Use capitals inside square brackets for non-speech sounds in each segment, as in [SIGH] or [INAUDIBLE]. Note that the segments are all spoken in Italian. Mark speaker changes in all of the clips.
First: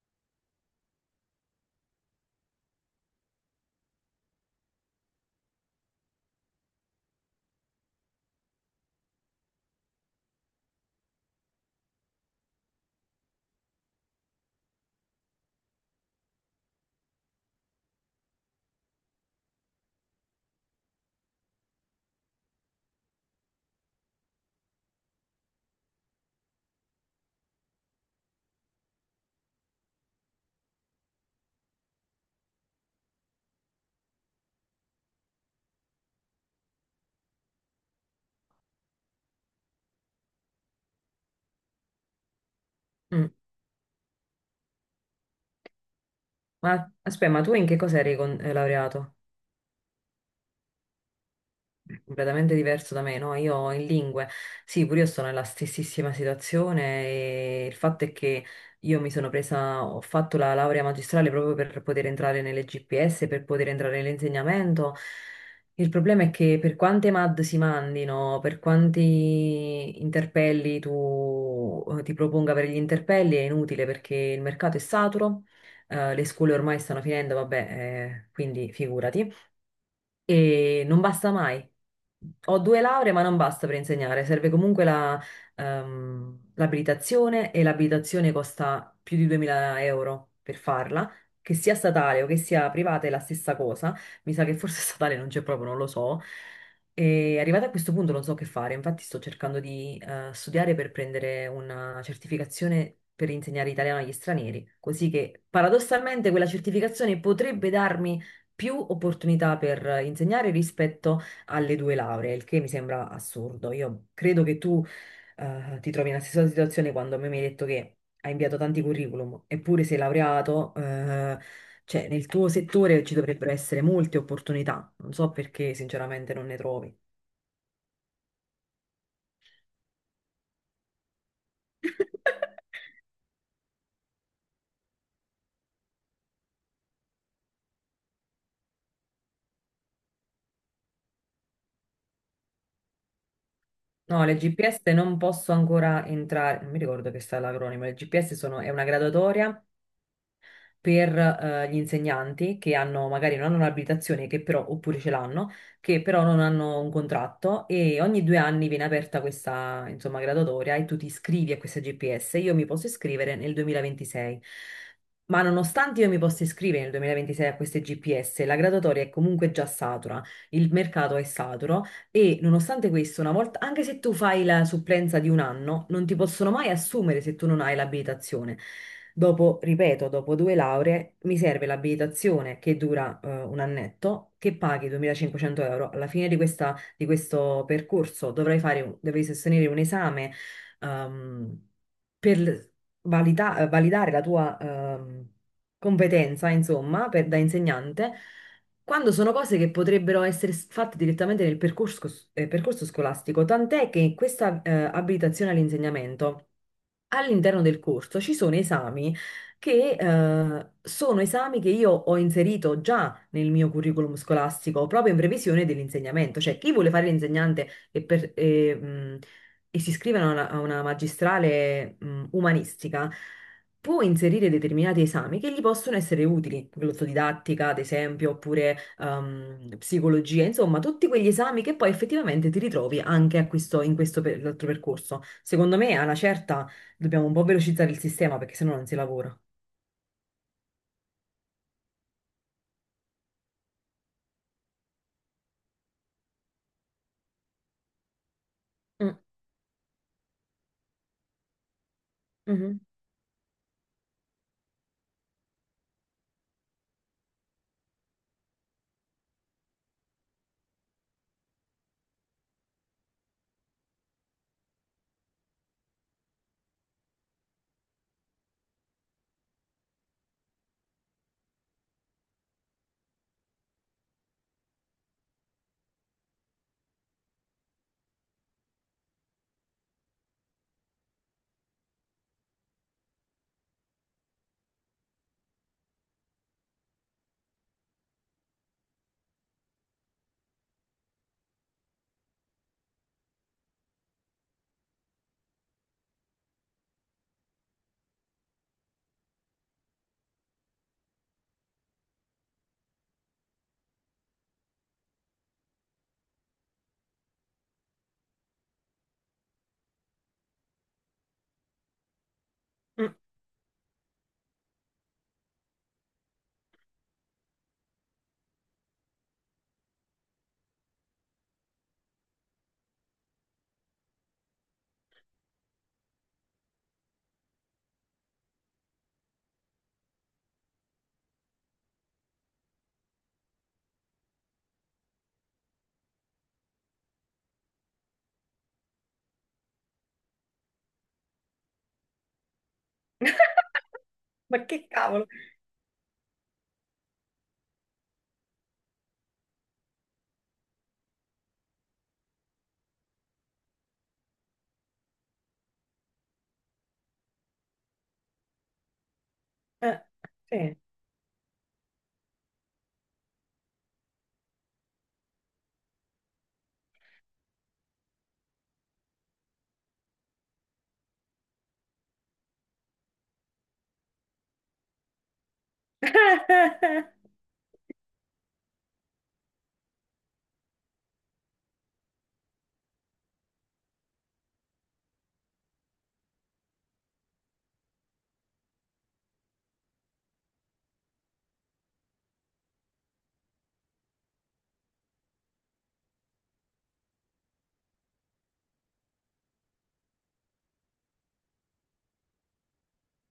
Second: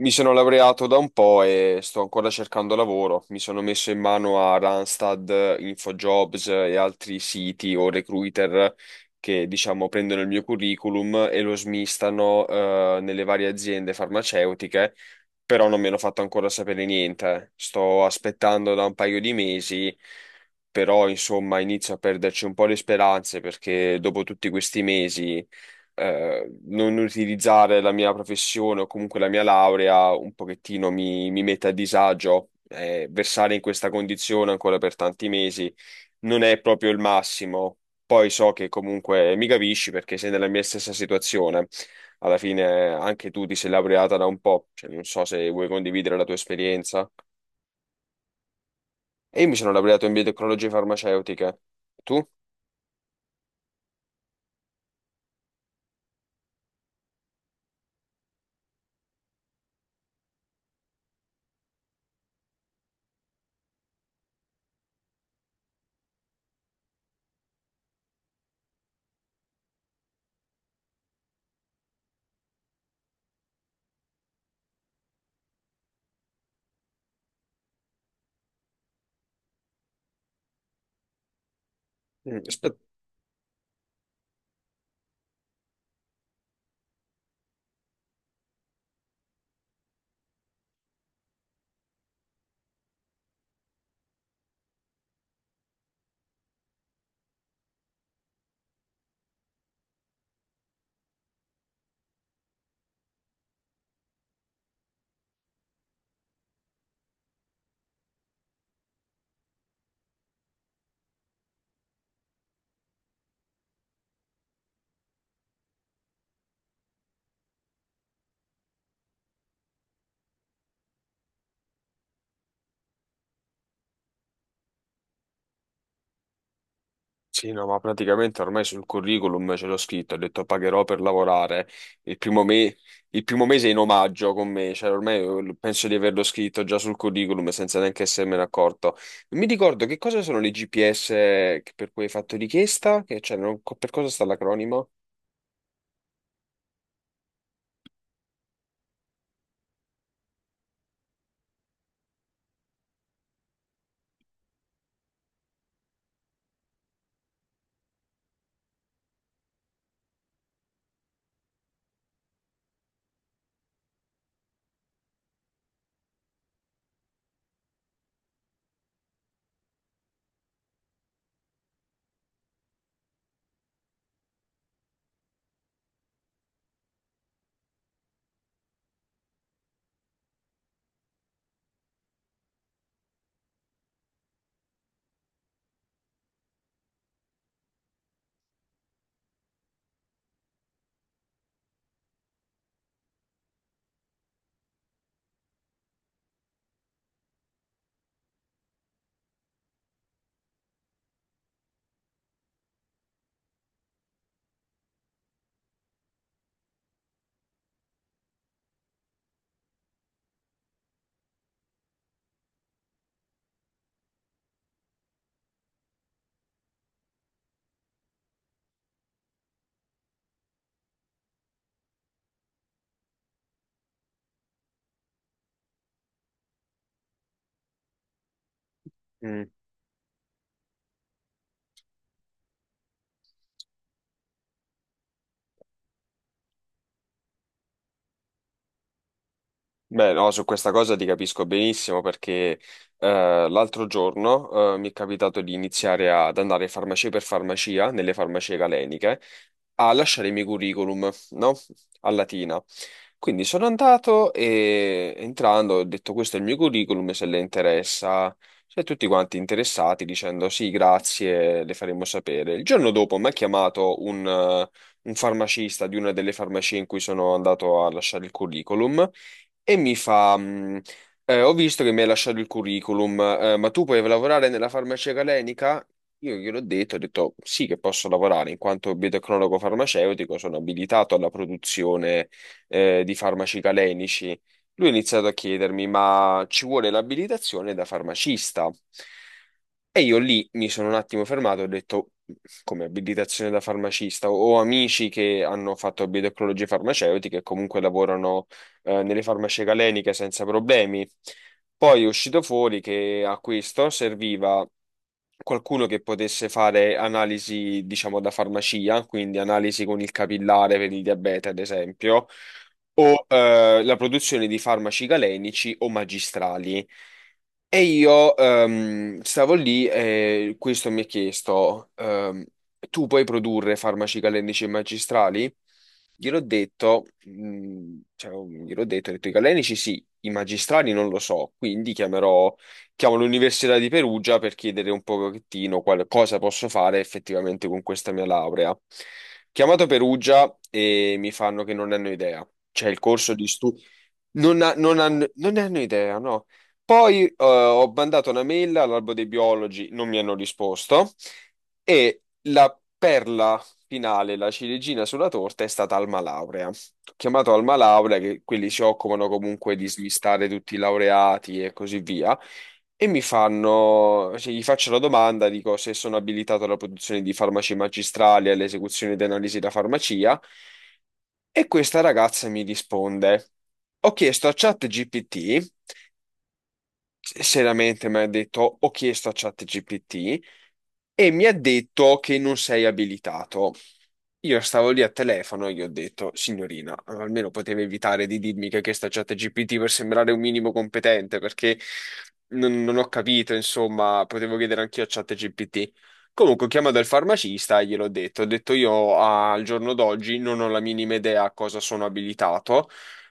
Speaker 1: Mi sono laureato da un po' e sto ancora cercando lavoro. Mi sono messo in mano a Randstad, InfoJobs e altri siti o recruiter che, diciamo, prendono il mio curriculum e lo smistano, nelle varie aziende farmaceutiche però non mi hanno fatto ancora sapere niente. Sto aspettando da un paio di mesi, però insomma inizio a perderci un po' le speranze perché dopo tutti questi mesi non utilizzare la mia professione o comunque la mia laurea un pochettino mi mette a disagio. Versare in questa condizione ancora per tanti mesi non è proprio il massimo. Poi so che comunque mi capisci perché sei nella mia stessa situazione. Alla fine anche
Speaker 2: Mm.
Speaker 1: tu ti sei laureata da un po', cioè, non so se vuoi condividere la tua
Speaker 2: Ma
Speaker 1: esperienza.
Speaker 2: aspetta, ma tu in che cosa eri laureato?
Speaker 1: E io mi sono laureato in biotecnologie farmaceutiche. Tu?
Speaker 2: Completamente diverso da me, no? Io in lingue, sì, pure io sono nella stessissima situazione e il fatto è che io mi sono presa, ho fatto la laurea magistrale proprio per poter entrare nelle GPS, per poter entrare nell'insegnamento. Il problema è che per quante MAD si mandino, per quanti interpelli tu ti proponga per gli interpelli è inutile perché il mercato è saturo, le scuole ormai stanno finendo, vabbè, quindi figurati. E non basta mai. Ho
Speaker 1: Aspetta.
Speaker 2: due lauree, ma non basta per insegnare, serve comunque la, l'abilitazione e l'abilitazione costa più di 2000 euro per farla, che sia statale o che sia privata è la stessa cosa, mi sa che forse [LAUGHS] statale non c'è proprio, non lo so. E arrivata a questo punto non so che fare, infatti sto cercando di studiare per prendere una certificazione per insegnare italiano agli stranieri, così che paradossalmente quella certificazione potrebbe darmi più opportunità per insegnare rispetto alle due lauree, il che mi sembra assurdo. Io credo che tu ti trovi nella stessa situazione quando a me mi hai detto che hai inviato tanti curriculum, eppure sei laureato, cioè nel tuo settore ci dovrebbero essere molte opportunità. Non so perché sinceramente non ne trovi.
Speaker 1: Sì, no, ma praticamente ormai sul curriculum ce l'ho scritto, ho detto pagherò per lavorare il primo, me- il primo mese in omaggio con me, cioè ormai penso di averlo scritto già sul curriculum senza neanche essermene accorto. Mi ricordo che cosa sono le GPS per cui hai fatto richiesta, che, cioè, per cosa sta
Speaker 2: No, le GPS
Speaker 1: l'acronimo?
Speaker 2: non posso ancora entrare, non mi ricordo che sta l'acronimo, le GPS sono, è una graduatoria per gli insegnanti che hanno, magari non hanno un'abilitazione, che però, oppure ce l'hanno, che però non hanno un contratto e ogni due anni viene aperta questa, insomma, graduatoria e tu ti iscrivi a questa GPS. Io mi posso iscrivere nel 2026. Ma nonostante io mi possa iscrivere nel 2026 a queste GPS, la graduatoria è comunque già satura, il mercato è saturo e nonostante questo, una volta, anche se tu fai la supplenza di un anno, non ti possono mai assumere se tu non hai l'abilitazione. Dopo, ripeto, dopo due lauree, mi serve l'abilitazione che dura un annetto, che paghi 2500 euro. Alla fine di, di questo percorso dovrai fare, dovrai sostenere un esame ehm, per validare la tua competenza, insomma, da insegnante quando sono cose che potrebbero essere fatte direttamente nel percorso, percorso scolastico, tant'è che in questa abilitazione all'insegnamento all'interno del corso ci sono esami che io ho inserito già nel mio curriculum scolastico, proprio in previsione dell'insegnamento. Cioè, chi vuole fare l'insegnante e, e si iscrive a una magistrale umanistica, può inserire determinati esami che gli possono essere utili, glossodidattica, ad esempio, oppure
Speaker 1: Mm.
Speaker 2: psicologia, insomma, tutti quegli esami che poi effettivamente ti ritrovi anche a in questo altro percorso. Secondo me, alla certa. Dobbiamo un po' velocizzare il sistema perché sennò non si lavora.
Speaker 1: Beh, no, su questa cosa ti capisco benissimo perché l'altro giorno mi è capitato di iniziare ad andare farmacia per farmacia nelle farmacie galeniche
Speaker 2: Mm,
Speaker 1: a lasciare i miei curriculum, no? A Latina.
Speaker 2: mhm,
Speaker 1: Quindi sono andato e entrando ho detto questo è il mio curriculum, se le interessa, cioè tutti quanti interessati dicendo sì, grazie, le faremo sapere. Il giorno dopo mi ha chiamato un farmacista di una delle farmacie in cui sono andato a lasciare il curriculum e mi fa, ho visto che mi hai lasciato il curriculum, ma tu puoi lavorare nella farmacia galenica? Io gliel'ho detto, ho detto sì che posso lavorare in quanto biotecnologo farmaceutico, sono abilitato alla produzione di farmaci calenici. Lui ha iniziato a chiedermi, ma ci vuole l'abilitazione da farmacista? E io lì mi sono un attimo fermato, e ho detto, come abilitazione da farmacista, ho amici che hanno fatto biotecnologie farmaceutiche e comunque lavorano nelle farmacie galeniche senza problemi. Poi è uscito fuori che a questo serviva qualcuno che potesse fare analisi, diciamo, da farmacia, quindi analisi con il capillare per il diabete, ad esempio,
Speaker 2: mm.
Speaker 1: o la produzione di farmaci galenici o magistrali. E io stavo lì e questo mi ha chiesto, tu puoi produrre farmaci calenici e magistrali? Gliel'ho detto, cioè, gliel'ho detto, ho detto i calenici sì, i magistrali non lo so, quindi chiamo l'Università di Perugia per chiedere un pochettino quale, cosa posso fare effettivamente con questa mia laurea. Chiamato Perugia e mi fanno che non hanno idea. C'è il corso di studio.
Speaker 2: Ma che cavolo?
Speaker 1: Non ne hanno idea, no. Poi ho mandato una mail all'albo dei biologi, non mi hanno risposto e la perla finale, la ciliegina sulla torta, è stata Alma Laurea. Ho chiamato Alma Laurea, che quelli si occupano comunque di
Speaker 2: Eh,
Speaker 1: smistare tutti
Speaker 2: sì.
Speaker 1: i laureati e così via. E mi fanno, cioè, gli faccio la domanda, dico se sono abilitato alla produzione di farmaci magistrali, e all'esecuzione di analisi da farmacia, e questa ragazza mi risponde, ho chiesto a ChatGPT,
Speaker 2: [LAUGHS]
Speaker 1: seriamente mi ha detto, ho chiesto a ChatGPT, e mi ha detto che non sei abilitato. Io stavo lì al telefono e gli ho detto, signorina, almeno poteva evitare di dirmi che questa chat GPT per sembrare un minimo competente, perché non ho capito, insomma, potevo chiedere anch'io a chat GPT. Comunque ho chiamato il farmacista e gliel'ho detto, ho detto io al giorno d'oggi non ho la minima idea a cosa sono abilitato,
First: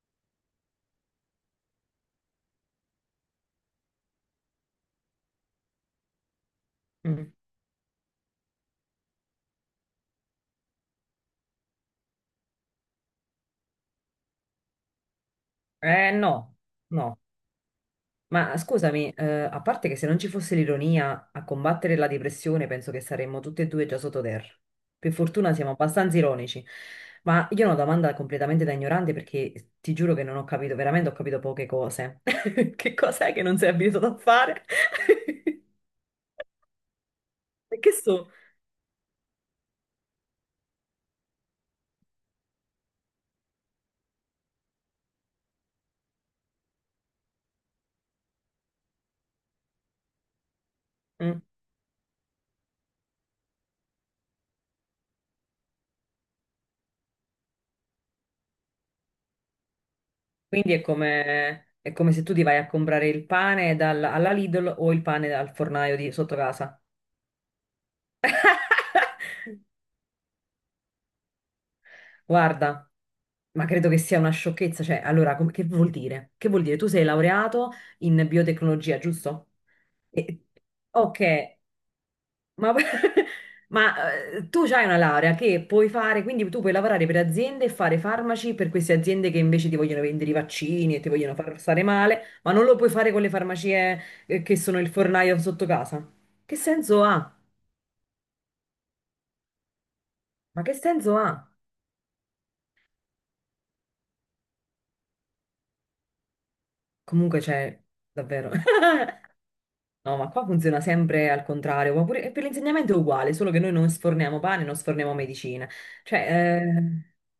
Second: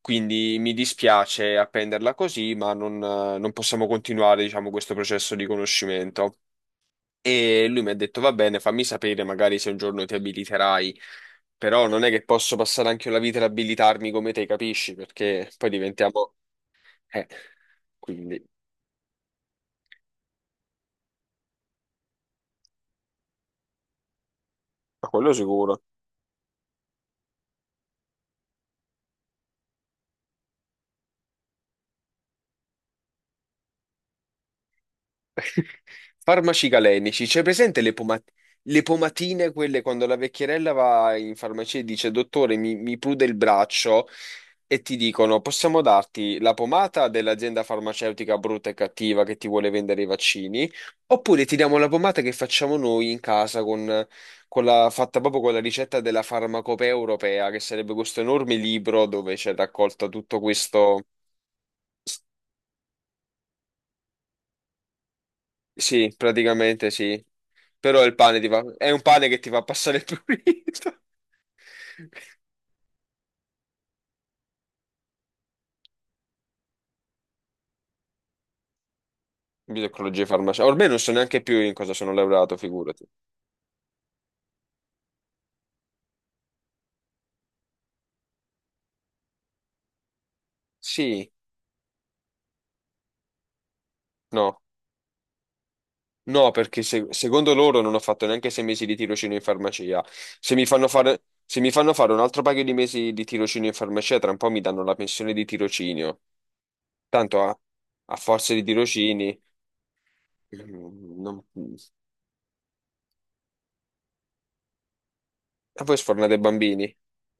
Speaker 1: quindi mi dispiace appenderla così, ma non possiamo continuare, diciamo, questo processo di conoscimento.
Speaker 2: Mm.
Speaker 1: E lui mi ha detto, va bene, fammi sapere magari se un giorno ti abiliterai, però non è che posso passare anche la vita ad abilitarmi come te, capisci? Perché poi
Speaker 2: Eh
Speaker 1: diventiamo.
Speaker 2: no, no.
Speaker 1: Eh, quindi,
Speaker 2: Ma scusami, a parte che se non ci fosse l'ironia a combattere la depressione, penso che saremmo tutti e due già sottoterra.
Speaker 1: ma
Speaker 2: Per
Speaker 1: quello
Speaker 2: fortuna siamo
Speaker 1: sicuro.
Speaker 2: abbastanza ironici. Ma io ho una domanda completamente da ignorante perché ti giuro che non ho capito, veramente ho capito poche cose. [LAUGHS] Che cos'è che non sei abituato a fare? [LAUGHS]
Speaker 1: Farmaci galenici, c'è presente
Speaker 2: Che so?
Speaker 1: le pomatine, quelle quando la vecchierella va in farmacia e dice, dottore, mi prude il braccio e ti dicono, possiamo darti la pomata dell'azienda farmaceutica brutta e cattiva che ti vuole vendere i vaccini,
Speaker 2: Mm.
Speaker 1: oppure ti diamo la pomata che facciamo noi in casa con, fatta proprio con la ricetta della farmacopea europea, che sarebbe questo enorme libro dove c'è raccolto tutto
Speaker 2: Quindi
Speaker 1: questo.
Speaker 2: è come se tu ti vai a comprare il pane alla Lidl o il pane al fornaio di
Speaker 1: Sì,
Speaker 2: sotto casa.
Speaker 1: praticamente sì. Però il pane ti fa, è un pane che ti
Speaker 2: [LAUGHS]
Speaker 1: fa passare il prurito. [LAUGHS]
Speaker 2: Guarda, ma credo che sia una sciocchezza. Cioè, allora, che vuol dire? Che vuol dire? Tu sei laureato in biotecnologia, giusto?
Speaker 1: Ginecologia e
Speaker 2: E-
Speaker 1: farmacia. Ormai non so neanche
Speaker 2: ok,
Speaker 1: più in cosa sono laureato,
Speaker 2: ma,
Speaker 1: figurati.
Speaker 2: [LAUGHS] ma, tu hai una laurea che puoi fare, quindi tu puoi lavorare per aziende e fare farmaci per queste aziende che invece ti vogliono vendere i vaccini e ti
Speaker 1: Sì,
Speaker 2: vogliono far stare male, ma non lo puoi fare con le farmacie che
Speaker 1: no.
Speaker 2: sono il fornaio sotto casa.
Speaker 1: No,
Speaker 2: Che
Speaker 1: perché
Speaker 2: senso ha?
Speaker 1: secondo loro non ho fatto neanche 6 mesi di tirocinio in farmacia. Se
Speaker 2: Ma
Speaker 1: mi
Speaker 2: che
Speaker 1: fanno
Speaker 2: senso
Speaker 1: fare,
Speaker 2: ha?
Speaker 1: se mi fanno fare un altro paio di mesi di tirocinio in farmacia, tra un po' mi danno la pensione di tirocinio.
Speaker 2: Comunque
Speaker 1: Tanto a,
Speaker 2: c'è,
Speaker 1: a
Speaker 2: davvero.
Speaker 1: forza di
Speaker 2: [LAUGHS]
Speaker 1: tirocini,
Speaker 2: No, ma qua funziona
Speaker 1: mm,
Speaker 2: sempre
Speaker 1: non...
Speaker 2: al
Speaker 1: e
Speaker 2: contrario, ma e per l'insegnamento è uguale, solo che noi non sforniamo pane, non sforniamo medicina.
Speaker 1: voi sfornate
Speaker 2: Cioè,
Speaker 1: bambini.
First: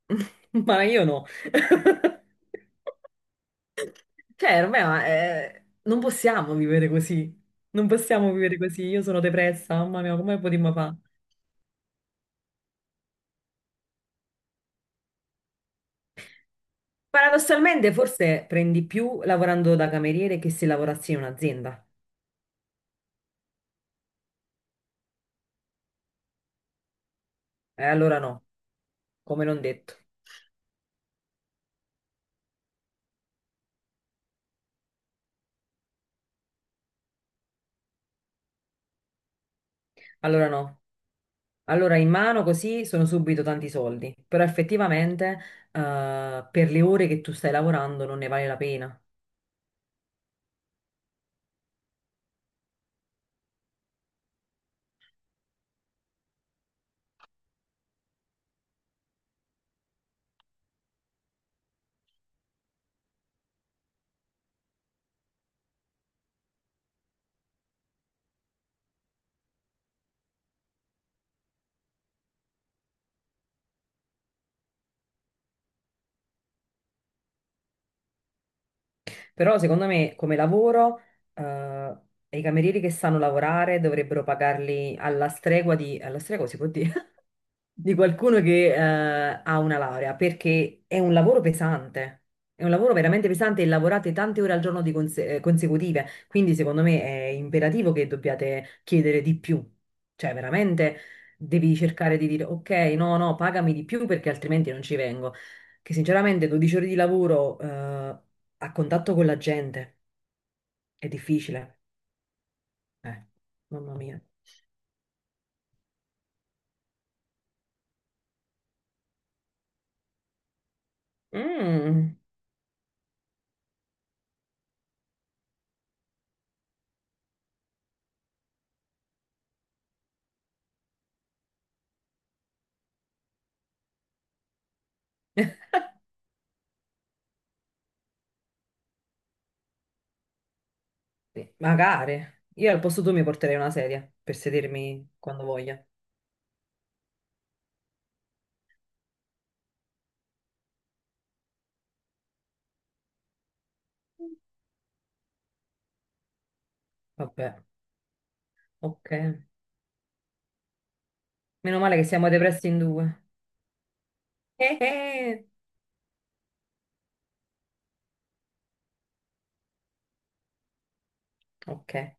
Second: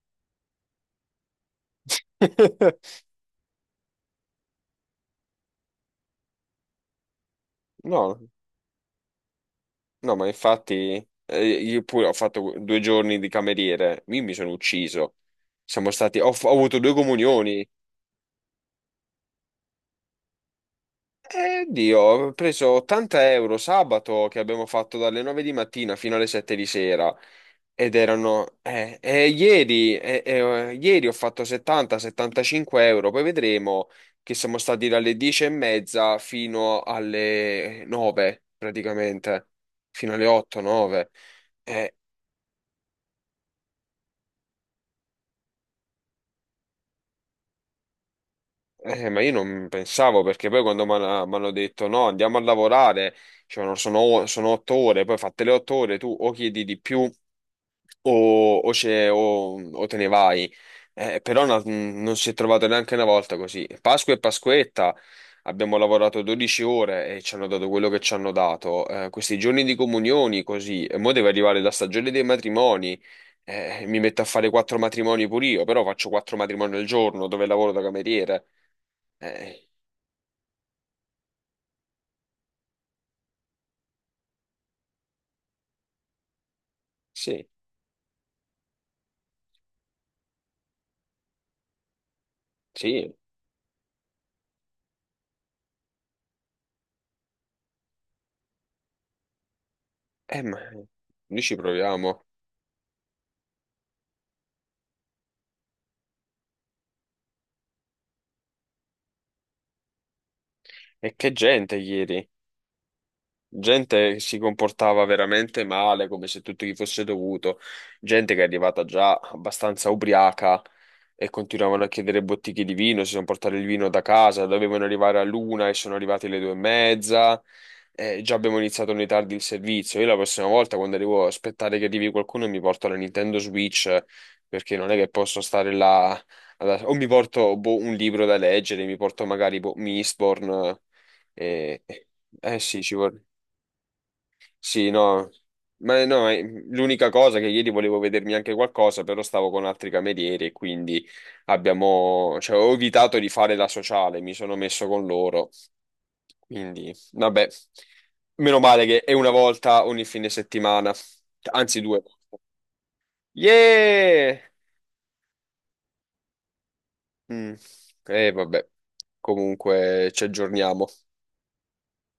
Speaker 2: [LAUGHS] ma io no. [LAUGHS]
Speaker 1: [LAUGHS]
Speaker 2: Cioè, ormai ma, non possiamo vivere così. Non
Speaker 1: No.
Speaker 2: possiamo vivere così. Io sono depressa, mamma
Speaker 1: No,
Speaker 2: mia,
Speaker 1: ma
Speaker 2: come potremmo fare?
Speaker 1: infatti io pure ho fatto 2 giorni di cameriere, io mi sono ucciso. Ho avuto due comunioni.
Speaker 2: Paradossalmente, forse prendi più lavorando da cameriere che se lavorassi in
Speaker 1: E
Speaker 2: un'azienda.
Speaker 1: Dio, ho preso 80 € sabato che abbiamo fatto dalle 9 di mattina fino alle 7 di sera.
Speaker 2: Allora no, come non detto.
Speaker 1: Ieri ho fatto 70-75 euro, poi vedremo che siamo stati dalle 10 e mezza fino alle 9 praticamente, fino alle
Speaker 2: Allora no.
Speaker 1: 8-9.
Speaker 2: Allora in mano così sono subito tanti soldi, però effettivamente per le ore che tu stai lavorando non ne vale la pena.
Speaker 1: Ma io non pensavo perché poi quando mi hanno detto no, andiamo a lavorare, dicevano sono 8 ore, poi fatte le 8 ore tu o chiedi di più o te ne vai. Però non si è trovato neanche una volta così. Pasqua e Pasquetta abbiamo lavorato 12 ore e ci hanno dato quello che ci hanno dato. Questi giorni di comunioni così, e mo deve arrivare la stagione dei matrimoni. Mi metto a fare quattro matrimoni pure io, però faccio quattro matrimoni al giorno dove lavoro da cameriere.
Speaker 2: Però
Speaker 1: Eh,
Speaker 2: secondo me come lavoro eh, i camerieri che sanno lavorare dovrebbero pagarli alla stregua di... alla stregua si può dire?
Speaker 1: Sì,
Speaker 2: Di qualcuno che ha una laurea, perché è un lavoro pesante. È un lavoro
Speaker 1: sì,
Speaker 2: veramente pesante e lavorate tante ore al giorno di consecutive, quindi secondo me è imperativo che dobbiate chiedere di più. Cioè,
Speaker 1: ma
Speaker 2: veramente
Speaker 1: noi ci
Speaker 2: devi cercare
Speaker 1: proviamo.
Speaker 2: di dire ok, no, no, pagami di più perché altrimenti non ci vengo. Che sinceramente 12 ore di lavoro a contatto con la gente è
Speaker 1: E che gente
Speaker 2: difficile.
Speaker 1: ieri.
Speaker 2: Eh, mamma
Speaker 1: Gente che
Speaker 2: mia.
Speaker 1: si comportava veramente male, come se tutto gli fosse dovuto, gente che è arrivata già abbastanza ubriaca e continuavano a
Speaker 2: Mm.
Speaker 1: chiedere bottiglie di vino, si sono portati il vino da casa, dovevano arrivare all'una e sono arrivati alle due e mezza. Già abbiamo iniziato noi tardi il servizio. Io la prossima volta, quando arrivo, aspettare che arrivi qualcuno, e mi porto la Nintendo Switch perché non è che posso stare là. O mi porto boh, un libro da leggere, mi porto magari boh, Mistborn.
Speaker 2: Sì,
Speaker 1: eh,
Speaker 2: magari.
Speaker 1: eh
Speaker 2: Io al
Speaker 1: sì, ci
Speaker 2: posto tuo mi
Speaker 1: vorrei.
Speaker 2: porterei una sedia per
Speaker 1: Sì,
Speaker 2: sedermi
Speaker 1: no,
Speaker 2: quando voglia.
Speaker 1: ma no, l'unica cosa che ieri volevo vedermi anche qualcosa, però stavo con altri camerieri e quindi abbiamo, cioè, ho evitato di fare la sociale, mi sono messo con loro, quindi vabbè,
Speaker 2: Vabbè,
Speaker 1: meno male che è
Speaker 2: ok.
Speaker 1: una volta ogni fine settimana,
Speaker 2: Meno
Speaker 1: anzi
Speaker 2: male
Speaker 1: due
Speaker 2: che
Speaker 1: volte.
Speaker 2: siamo depressi in due.
Speaker 1: Yeah!
Speaker 2: Eh.
Speaker 1: Mm. Vabbè, comunque ci aggiorniamo.
Speaker 2: Ok.